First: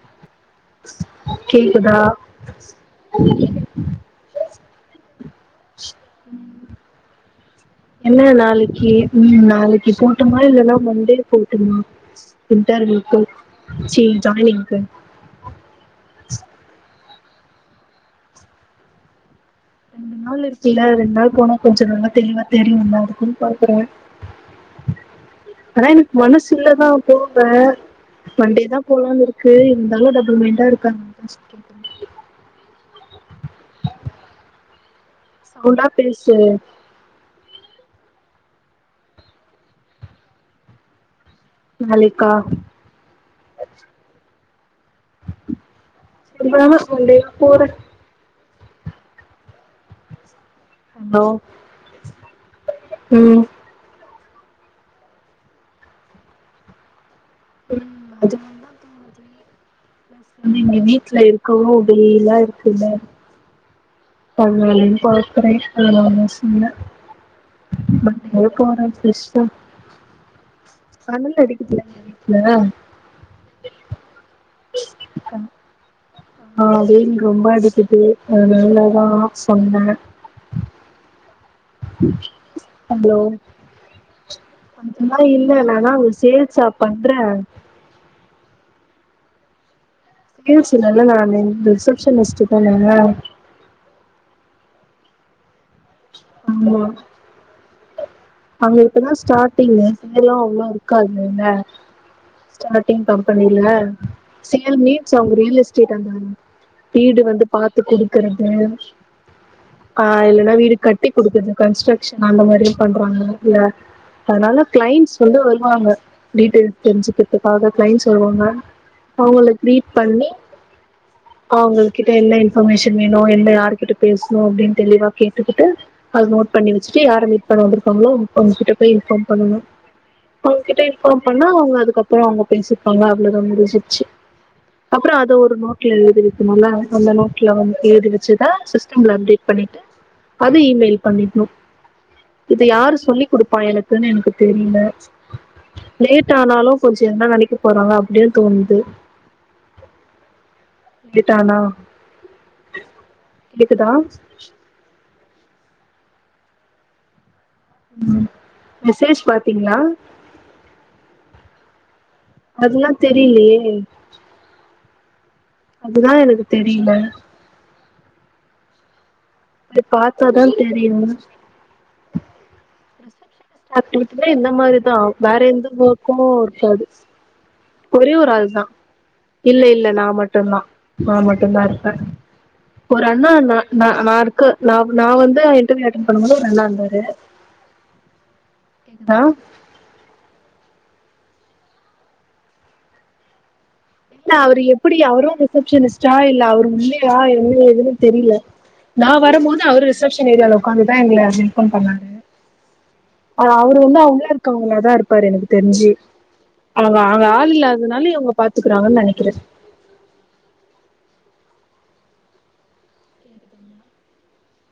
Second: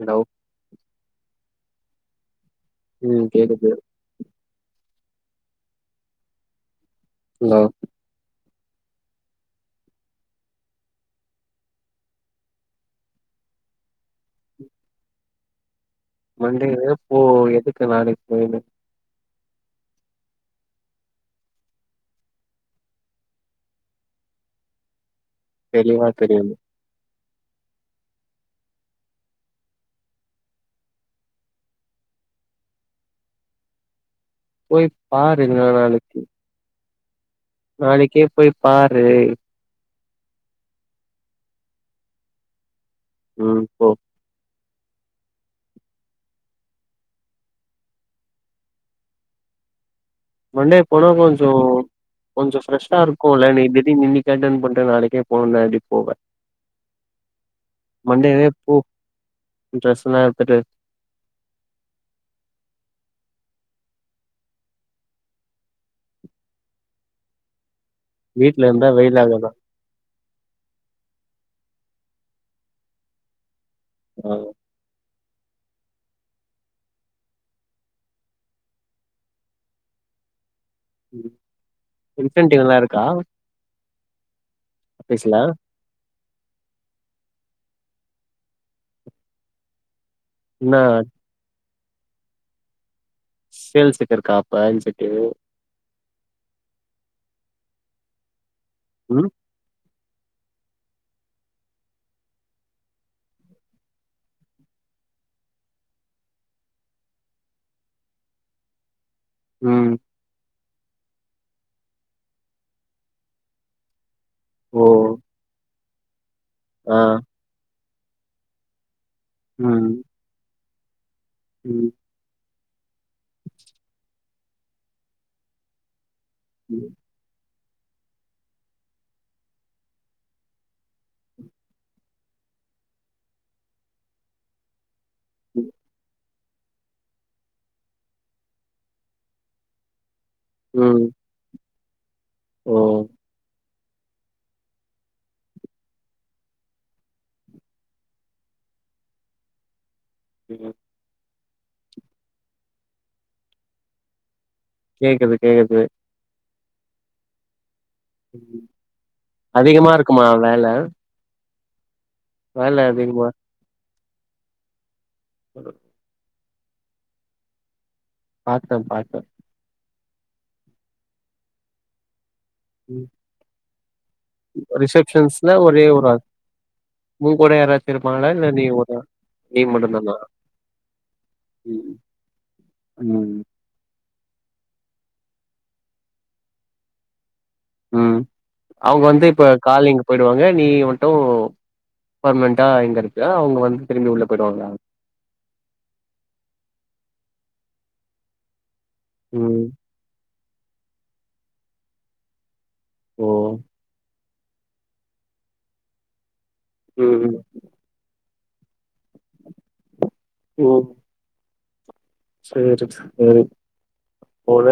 Hello கேக்குதா ம் கேக்குது [unintelligible] ஹலோ என்ன நாளைக்கி ம் நாளைக்கி போட்டுமா இல்லன்னா மண்டே போட்டுமா இன்டெர்வியூக்கு சி ஜாயின்க்கு மண்டேவே போ எதுக்கு நாளைக்கு போயினு ரெண்டு நாள் இருக்குல்லா ரெண்டு நா போனா கொஞ்ச நல்லா தெளிவா தெரியுந்த அதுக்குன் பாக்குற ஆனா தெளிவா எனக்கு மனசு தெரியுது இல்லதா போவ மண்டே தா போலாம்ன்னு இருக்கு இருந்தாலு டபுள்மைண்டா இருக்கா போய் பாரு இல்னா சவுண்டா நாளைக்கி பேசு நாளைக்கே போய் பாரு நாளைக்கா ம் போ [unintelligible] சொலிறியா போரே மண்டே போனா ஹலோ கொஞ்சோ கொஞ்சோ ப்ரெஷ்ஷா இருக்கு ம் இல்லை நீ திடீன் இன்னிக் கடன் பண்டா நாளைக்கே போணுல்ல அதுக் போவ அது மண்டேவே போ ட்ரெஸ் எல்லா எடுத்துட்டு இங்க வீட்டுலா இருக்கவோ அப்டியேல்லா‌ இருக்குலா பண்லாமேன் பாக்குரே அதனால தா சொன்னே பாய் எடுக்க வீட்ல வேணா இருந்தா வெயில் ஆகுதா சிஸ்டர் அனல் அடிக்குதுல வீட்ல அ ஆ வெயில் ரொம்ப அடிக்குது அதனால ஆ சொன்னே இன்சடியு எதாவது இருக்கா ஹலோ அதெல்லா ஆஃபீஸ்ல இல்ல நானா அங்க சேல்சா பண்றே என்னா கேசிலல்லா நா ரிசெப்ஷனிஸ்ட்டு தான சேல்சுக்கு இருக்கா அப்ப இன்சென்டிவ் ஆமா அங்க இப்பதா ம் ஸ்டார்ட்டிங்கு சரியா அவ்ளவு இருக்காதுல்ல ஸ்டார்ட்ங் கம்பெனில சேல் மீட்ஸ் அவுங்க ரியல் எஸ்டேட் அந்தாங்க வீடு வந்து பாத்து குடுக்கறது உம் அ இல்லன்னா வீடு கட்டி குடுக்குறது கன்ஸ்ட்ரக்ஷன் அந்த மாதிரியு பண்றாங்க இல்ல அதனால ஓ கிளைண்ட்ஸ் வந்து வருவாங்க டீட்டெயில்ஸ் ஆ தெரிஞ்சுக்கிறதுக்காக கிளைண்ட்ஸு வருவாங்க அவுங்கள கிரீட் ம் பண்ணி ம் அவுங்குளுக்கு என்ன இன்ஃபர்மேஷன் வேணோ என்ன யாருகிட்ட பேசுணோ அப்டின்னு தெளிவா கேட்டுக்கிட்டு அது நோட் பண்ணி வெச்சுட்டு யாரரு மீட் பண்ண விருக்காங்களோ அவுங்ககிட்ட போய் இன்ஃபார்ம் பண்ணனோ அவுங்ககிட்ட இன்ஃபார்ம் பண்ணா அவுங்க அதுக்கப்புறோ அவுங்க பேசியிப்பாங்க அவ்வளோதா முடிஞ்சிச்சு அப்புறோ அத ஒரு ம் நோட்ல எழுது னோல்ல அந்த நோட்ல வந்து எழுதி வெச்சுதா சிஸ்டம்ல அப்டேட் பண்ணிட்டு அது இ மெயில் ம். பண்ணீட்ணோ இத ஓ! யாரு சொல்லி் குடுப்பா எனக்குன்னு எனக்கு தெரீல லேட் ஆனாலு கொஞ்சோ என்ன நெனைக்க போறாங்க அப்டியு தோணுது உம் இதுக்குதானா இதுக்குதா கேக்குது கேக்குது மெசேஜ் பாத்தீங்களா அதிகமா இருக்குமா வேல வேல அதுலா அதிகமா தெரிலயே பர அதுதா எனக்கு தெரில பாத்தே பாத்தே அது பாத்தாதா தெரியு ம். ஆக்டீவிட்டீனா இந்த மாரிதா வேற எந்த ஓர்க்கோ இருக்காது ஊங் கூட யாராச் ஒரே ஒரு ஆள் தா இல்ல இல்ல நா தானா? மட்டுந்தா நா மட்டுந்தா ம். இருப்ப ஒரு அண்ணா ம், நா நா நா இருக்க நா நா வந்து இன்டர்வியூ அட்டண்ட் பண்ணு போது ஒரு அண்ணா இந்தாரு ம் அவுங்க வந்து இப்ப காலி இங்க போயிடுவாங்க நீ மட்டு பர்மனன்ட்டா இங்க இருக்க அவுங்க வந் என்ன அவரு எப்டி அவரோ ரிசப்ஷனிஸ்ட்டா இல்ல அவரு உள்ளே வா என்ன எதுனு தெரீல நா ம். வரம்போது அவரு ரிசப்ஷன் ஏரியால ஒக்காந்துதா எங்கள வெல்கம் பண்ணாரு ஓ! அ அவரு வந்து உள்ள இருக்கவங்களாதா இருப்பாரு எனக்கு தெரிஞ்சி அவுங்க அங்க ம். ஆள் இல்லாதனாலே இவுங்க பாத்துக்குறாங்கன்னு நெனைக்கிறே ம் சேரி சேரி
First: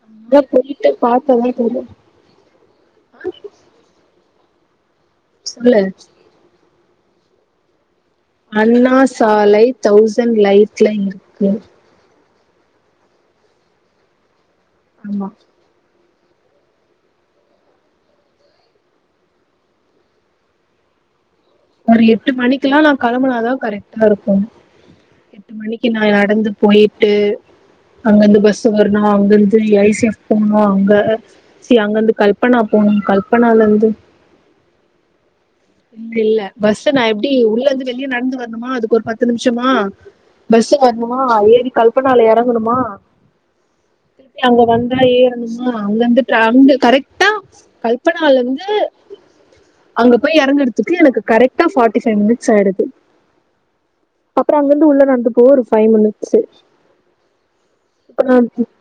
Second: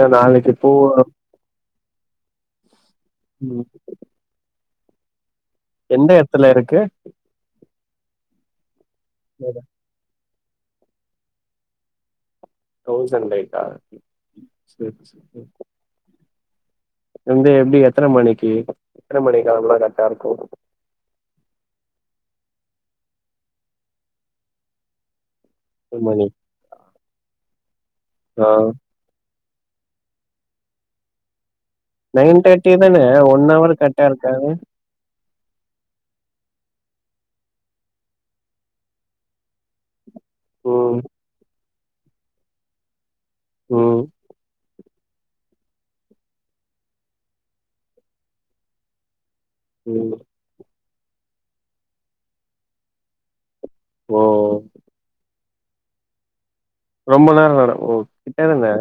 அங்க போயிட்டு பாத்தாதா தெரியு ம் சொல்லு எந்த எடத்தல இருக்கு அண்ணா சாலை தௌசண்ட் லைட்ல இருக்கு தெளசண்ட் லைட்டா சேர் ஆமா சேரி எங்க எப்டி எத்தன மணிக்கு எத்தன மணிக்கு கெளம்னா கரெட்டா இருக்கும் ஒரு எட்டு மணிக்குலா நா களம்பனாதா கரெக்ட்டா இருக்கும் எட்டு மணிக்கு நா நடந்து போயிட்டு அங்கிருந்து ஆ பஸ்ஸு வரு இன்னமோ அங்க இருந்து ஐ சி எப் போனு அங்க சி அங்கிருந்து நைன் கல்பனா தேர்ட்டி போனு தான ஒன் ஹவர் கல்பனாலருந்து கரெக்டா இருக்கா இல்ல இல்ல பஸ் நா எப்டி உள்ள இருந்து வெளியே நடந்து வரணுமா அதுக்கு ஒரு பத்து நிம்ஷமா பஸ் ம் வரணுமா அது ஏறி கல்பனால எறங்கணுமா ம் திருப்பி அங்க வந்தா ஏறனு மா அங்க இருந்து ட்ராவலிங் கரெக்ட்டா கல்பனாலருந்து அங்க ம் போயி எறங்கறதுக்கு எனக்கு கரெக்டா ஃபாட்டி ஃபைவ் மினிட்ஸ் ஆயிருது ஓ அப்றோ அங்கிருந்து உள்ள நடந்து போவோ ஒரு ஃபை மினிட்ஸ்சு ரொம்ப நேரோ இல்லடா ஓ கிட்டதானே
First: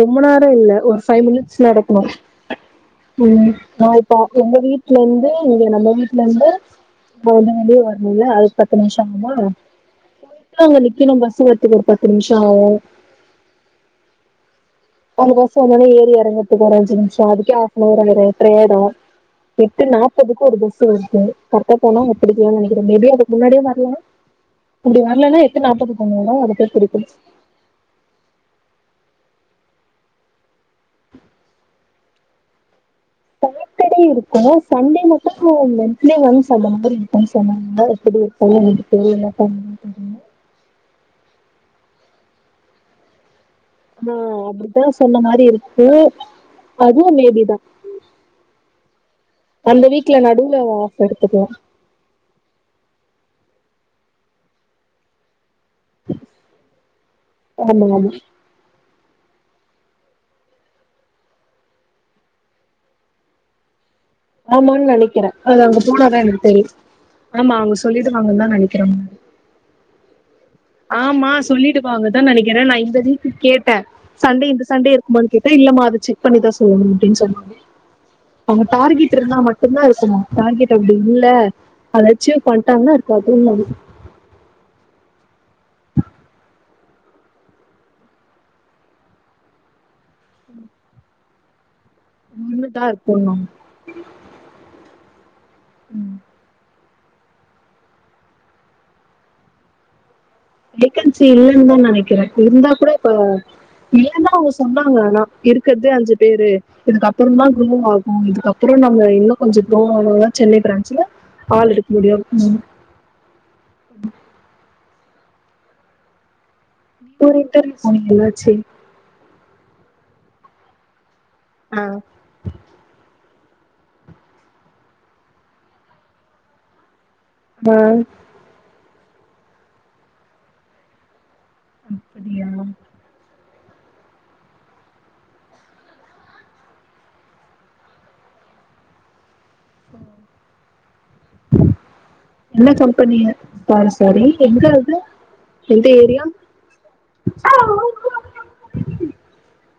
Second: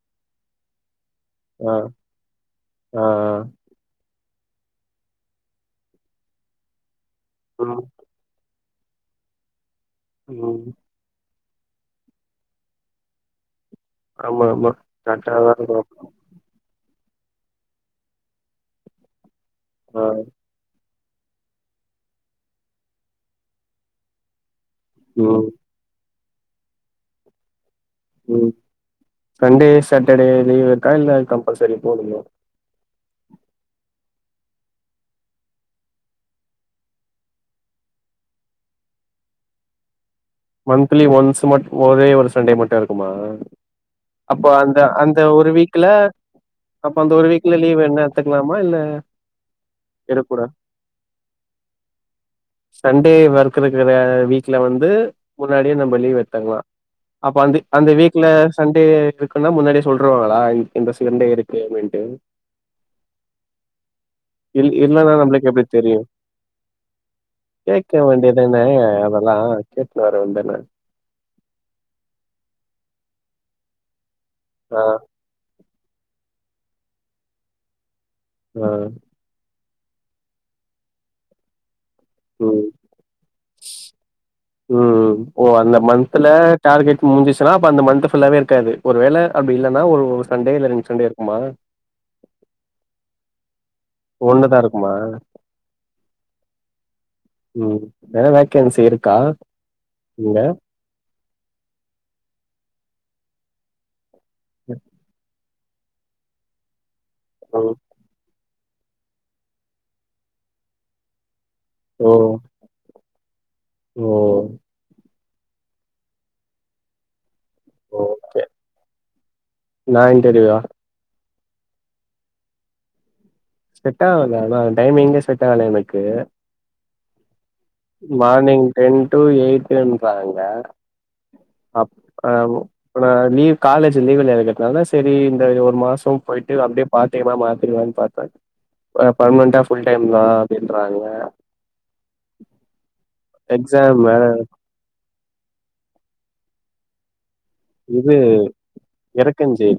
ரொம்ப நேரோ இல்ல ஒரு ஃபை மினிட்ஸ் நடக்கணு ஆ ம் நா இப்போ எங்க வீட்ல இருந்து இங்க நம்ம வீட்ல இருந்து போய்ந்த நடே ம் வரனுல்ல அது பத்து நிம்ஷோ ஆகுமா கரட்டா ம் அங்க நிக் கினு பஸ்ஸு வர்த்துக்கு ஒரு பத்து நிம்ஷோ ஆவு ஆமா ஆமா அவுங்க கரெக்டாதா பஸ்ஸு இருக்கு வந்தோனே ஏறி எறங்க துக்கு ஒரு அஞ்சி நிம்ஷோ அதுக்கே ஹாஃப்நவர் ஆய்ரு எட்ரா ஆய்டு எட்டு ஆ நாப்பதுக்கு ஒரு பஸ் ஸு வருது கரெட்டா போனா அங்க புடிக்கலானு நெனக்கிற மேபி அதுக்கு முன்னாடியே வரலா அப்டி வரலன்னா ம் எட்டு நாப்பதுக்கு ஒன்னு வரும் அத போய் பிடிப்பே ம் சண்டே சாட்டர்டே லீவ் இருக்கா இல்ல கம்பல்சரி போனுமா சாட்ட டே இருக்கும் சண்டே மட்டும் மன்திலி ஒன்ஸ் அந்த மாறி இருக்குன் சொன்னாங்க எப்டி இல்ல எனக்கு தெரியலப்பா மன்த்லி ஒன்ஸ் மட் ஒரே ஒரு சண்டே மட்டும் இருக்குமா ஆ அப்ப அந்த அப்டித்தா சொன்ன அந்த மாரி ஒரு இருக்கு வீக்ல அப்ப அதுவு அந்த ஒரு வீக்ல மேபிதா லீவ் வேன்ன எத்துக்கலாமா இல்ல அந்த வீக்ல எடுக்கூடா நடுவுல ஆஃப் எடுத்துக்கலா சண்டே வொர்க்கு இருக்கிற வீக்ல வந்து முன்னாடியே நம் ப லீவு எடுத்துகளா அப்ப அந்தி ஆமா அந்த ஆமா வீக்ல சண்டே குனா முன்னாடே சொல்ருவாங்களா இ இந்த சண்டே இருக்கு அப்டின்ட்டு இல் ஆமான்னு இல்லன்னா நெனைக்கிறே நம்பளுக்கு அது எப்டி அங்க தெரியும் போனாதா எனக்கு தெரியு ஆமா அவங்க கேக்க சொல்லிடுவாங்கன்னு தா வேண்டியதான நெனைக்கிறே அதெல்லா கேட்னு வர வேண்டெனே ஆமா சொல்லிடுவாங்க தா நெனைக்கிறேன் நான் இந்த வீக்கு கேட்ட சண்டே இந்த ஆ சண்டே இருக்குமான்னு கே ட்ட இல்லமா அது செக் பண்ணிதா சொல்லணும் அப்டின் சொன்னாங்க அவங்க ஆ டார்கேட் டுரு இருந்தா மட்டும்தா இருக்குமா டார்கேட் அப்டி இல்ல அத அச்சிவ் ம் பண்ட்டாங்கனா இருக்காதுன்னாங்க [inaudible] ம் ஓ அந்த மன்த்துல டார்கெட் முடிஞ்சுச்சுன்னா அப்ப அந்த மன்த் ஃபுல்லாவே இருக்காது ஒரு வேள அப்டி இல்லன்னா ஒரு ஒரு சண்டே இல்ல ரெண்டு சண்டே இருக்குமா ஒன்னுதா இருக்கோணு ஒன்னுதா இருக்குமா ம் ம் வேற வேக்கன்சி இருக்கா இங்க வேகன்சி இல்லன்னுதா நெனைக்கிறே இருந்தா கூட இப்ப இல்லன்தா அவங்க சொன்னாங்க ஆனா இருக்குறதே அஞ்சு பேரு இதுக்கப்புறந்தா ம் குரோ ஆகு ஆ இதுக்கப்பறோ நம்ம இன்னு கொஞ்சோ குரோவ் ஆனாதா சென்னை பிராஞ்சுல ஆள் எடுக்க ஓ முடியு ஓ ஒரு இன்டெர்வியூ போனிங்ள ஓகே என்னாச்சு நா இன்டர்வியூவா ஆ செட்டாவல ஆனா டைமிங்கே செட்டாகல எனக்கு மார்னிங் டென் டு எயிட்டுன்றாங்க அப் ஆ அப்படியா உ இப்ப நா லீவ் காலேஜ் லீவ்ல இருக்கறதுனால சரி இந்தது ஒரு மாசோ போயிட்டு அப்டியே பா ட்டைமா மாத்திர்லானு பாத்தே ஆனா பர்மனென்டா ஃபுல் டைம்தா அப்டின்றாங்க என்ன கம்பெனி சாரி வேற சாரி எந்த இது எந்த ஏரியா இது எருக்கஞ்சேரி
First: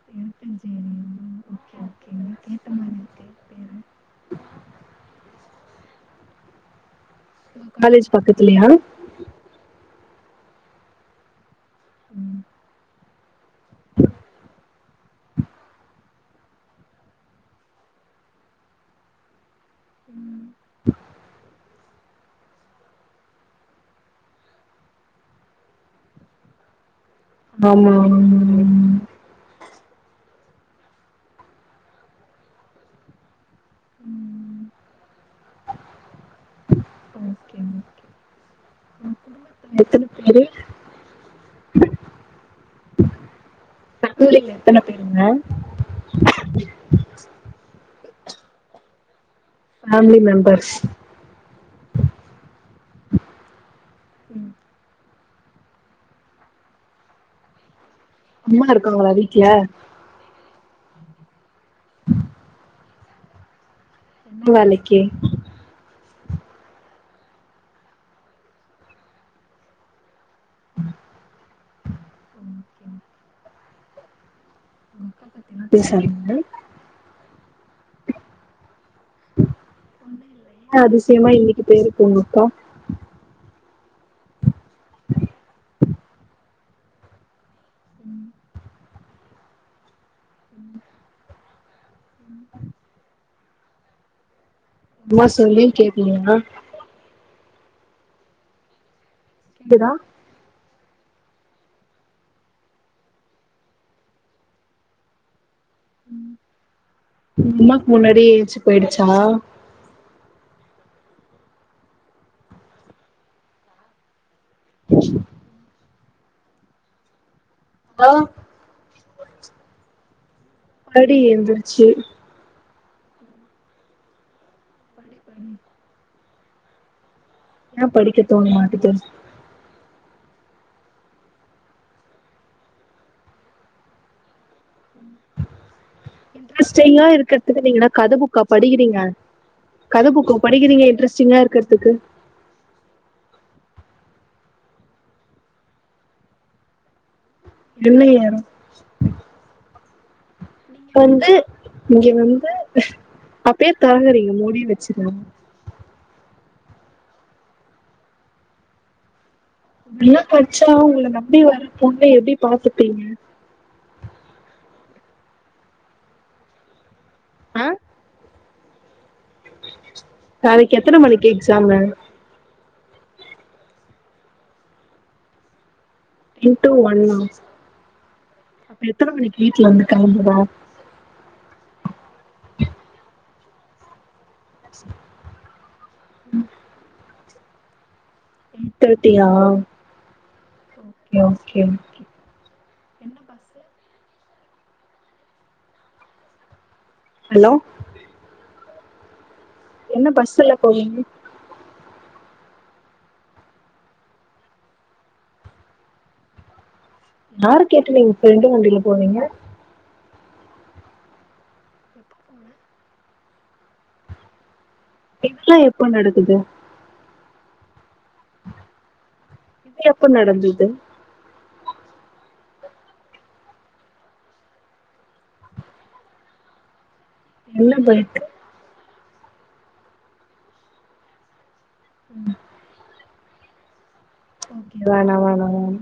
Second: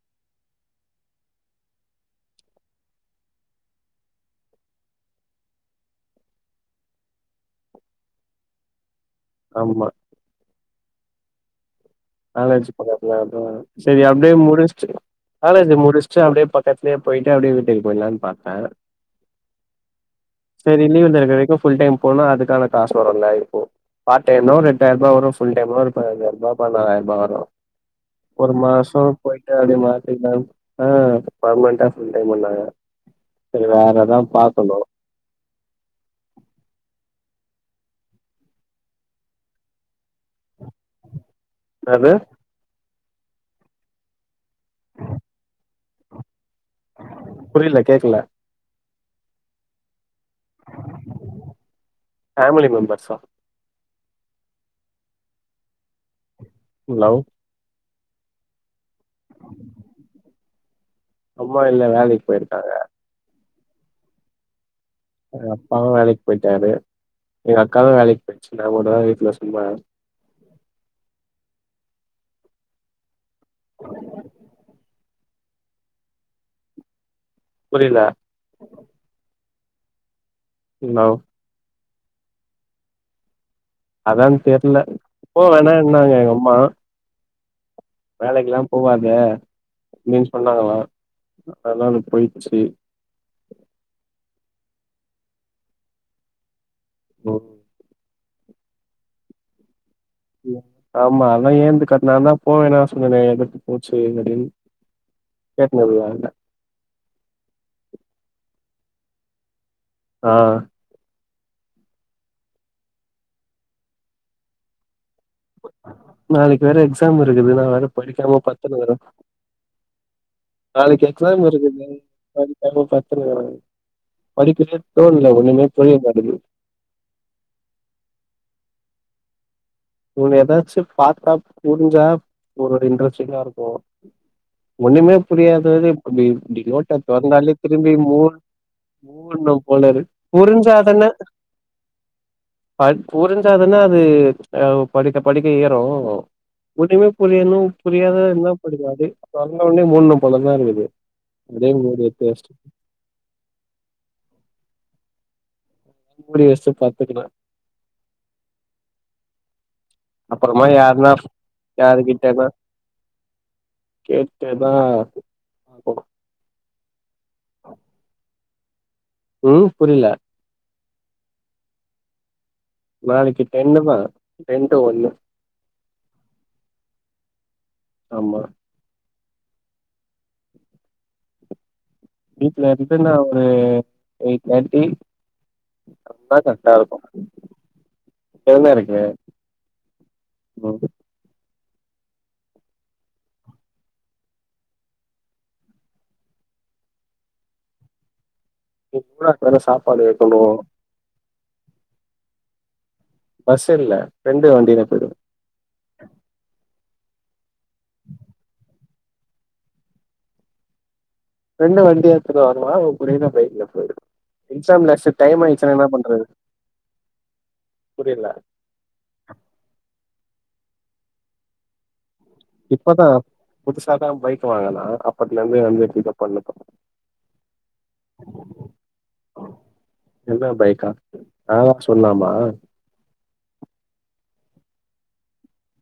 எருக்கஞ்சேரியா ஒங்க காலேஜ் பக்கத்துலயா ஆமா காலேஜ் பக்கதுலதா சரி அப்டியே முடிச்ட்டு காலேஜ் முடிச்சுட்டு அப்டியே பக்கத்துலே போய்ட்டு அப்டியே வீட்டுக்கு போயிடலானு பாத்தே செரி லீவ்ல இருக்க வரைக்கு ஃபுல் டைம் போனா அதுக்கான காசு வருல்ல எதுக்கூ பார்ட் டைம்னா ஒரு எட்டாயிரூபா வரு ஃபுல் டைம்னா ஒரு பதினஞ்சாயிரூபா பதுனாறாயிரூ பா வரு ஆமா ஒரு மாசோ போயிட்டு அப்டியே மாத்திகலாம் ஆ பர்மனன்ட்டா ஃபுல் டைமுன்னாங்க செரி வேறதா பாக்கணு ஓகே ஓகே உங்க குடும்பத்துல எத்தன பேரு என்னது [unintelligible] எத்தன பேருங்க புரியல கேக்கல ஃபேமிலி மெம்பர்ஸ் ஃபேமிலி மெம்பர்ஸா ம் ஹலோ அம்மா இருக்காங்களா வீட்ல அம்மா இல்ல வேலைக் போயிருக்காங்க என்ன வேலைக்கு எங்கப்பாவு வேலைக்கு போயிட்டாரு எங்க அக்காவு வேலைக்கு போயிச்சு நா ஒரு ஆளு வீட்ல சும்மா ம் ஒங்க அக்கா பத்திலா பேச [inaudible] புரியல என்ன ஹலோ அதிசயமா இன்னைக்கு பேய்ர்க்கு ஒங்கக்கா அதா தெர்ல போ வேணானாங்க எங்கம்மா வேலைக்கிலா போவாத அப்டின்னு சொன்னாங்களா ஆனா அது போயிச்சி அம்மா சொல்லியு கேக்கலீயா ஒ இங்கதா ஆமா அதா ஏந்து கத்னாங் நாந்தா போவேனா சொன்னனே எதுக்கு போச்சு அப்டின்னு பேசம்போது வர்ல உங்ம்மாக்கு முன்னாடியே ஏன்ச்சு போயிடுச்சா ஆ [inaudible] நாளக்கி வேற எக்ஸாம் இருக்குது நா வேற படிக்காம பத்துனுருக்கற நாளைக்கி படி எக்ஸாம் இருக்குது எந்திரிச்சு படி நா இன்னு பத்துனுகிற படிக்கவே தோண்ல ஒண்ணுமே புரிய மாட்டேங்கிது ஏ படிக்க தோண் மாட்டுது ம் ஏதாச்சு பாத்தா புரிஞ்சா ஒரு இன்ட்ரெஸ்டிங்கா இருக்கு ஒண்ணுமே புரியாததுப் இன்ட்ரெஸிங்கா இருக்றதுக்கு நீங்க என்ன கத மூட் புக்கா படிக்கிறீங்க மூட்னு போல இருக்கு கத புக்கா படிக்கிறீங்க இன்ட்ரெஸிங்கா இரு க்கற்துக்கு பட் புரிஞ்சாதான அது அ படிக்க படிக்க ஏறு ஒன்னுமே புரியணு என்ன புரியாத ஏறம் என்னாப் படிக்காது தொர்ந்தோனே மூட்ணு போலதா இருக்குது வந்து அப்டே மூடி எத்து வச்சுட் ஏ தொறக்கறீங்க மூடியே வச்சுருங்க முடி வச்ட்டு படுத்துகின இப்டிலா படிச்சா அப்புறமா ஒங்கள யாருன்னா நம்பி வர பொண்ண எப்டி பாத்துப்பீங்க கேட்டனா போ ஆ ம் புரில நாளக்கி எத்தன மணிக்கு எக்ஸாமு நாளக்கி டென்னுதா டென் டூ ஒண்ணு டென் டூ ஒண்ணா ஆமா எத்தன மணிக்கு வீட்லந்து கெளம்புவா வீட்ல இருந்து நா ஒரு எய்ட் தேட்டி கெளம்னா கரட்டா இருக்கு இங்கதான எய்ட் இருக்கு தேட்டியா ஓகே ஓகே ஹலோ மித்ராக்கு வேற சாப்பாடு கொண்டு பஸ்ல போனு என்ன பஸ்ஸு இல்ல ஃப்ரெண்டு வண்டில போயிடுவ யார கேட்டு நீங்க ஃப்ரெண்டு வண்டியில போனீங்க ப்ரெண்டு வண்டி எடுத்துட்டு வருவா அவ கூடயே நா பைக்ல போய்ரவ எக்ஸாம்னஸ் டைம் இதெல்லா ஆயிடுச்சினா என்னா எப்ப பண்றது நடக்குது புரியல இது எப்ப நடந்தது இப்பதா புதுசா தா பைக் வாங்கனா அப்பத்துல இருந்து வந்துட்ருக்க [unintelligible] என்ன பைக்கு என்ன பைக்கா அதலா சொல்லாமா ஓகே வேணா வேணா வேணா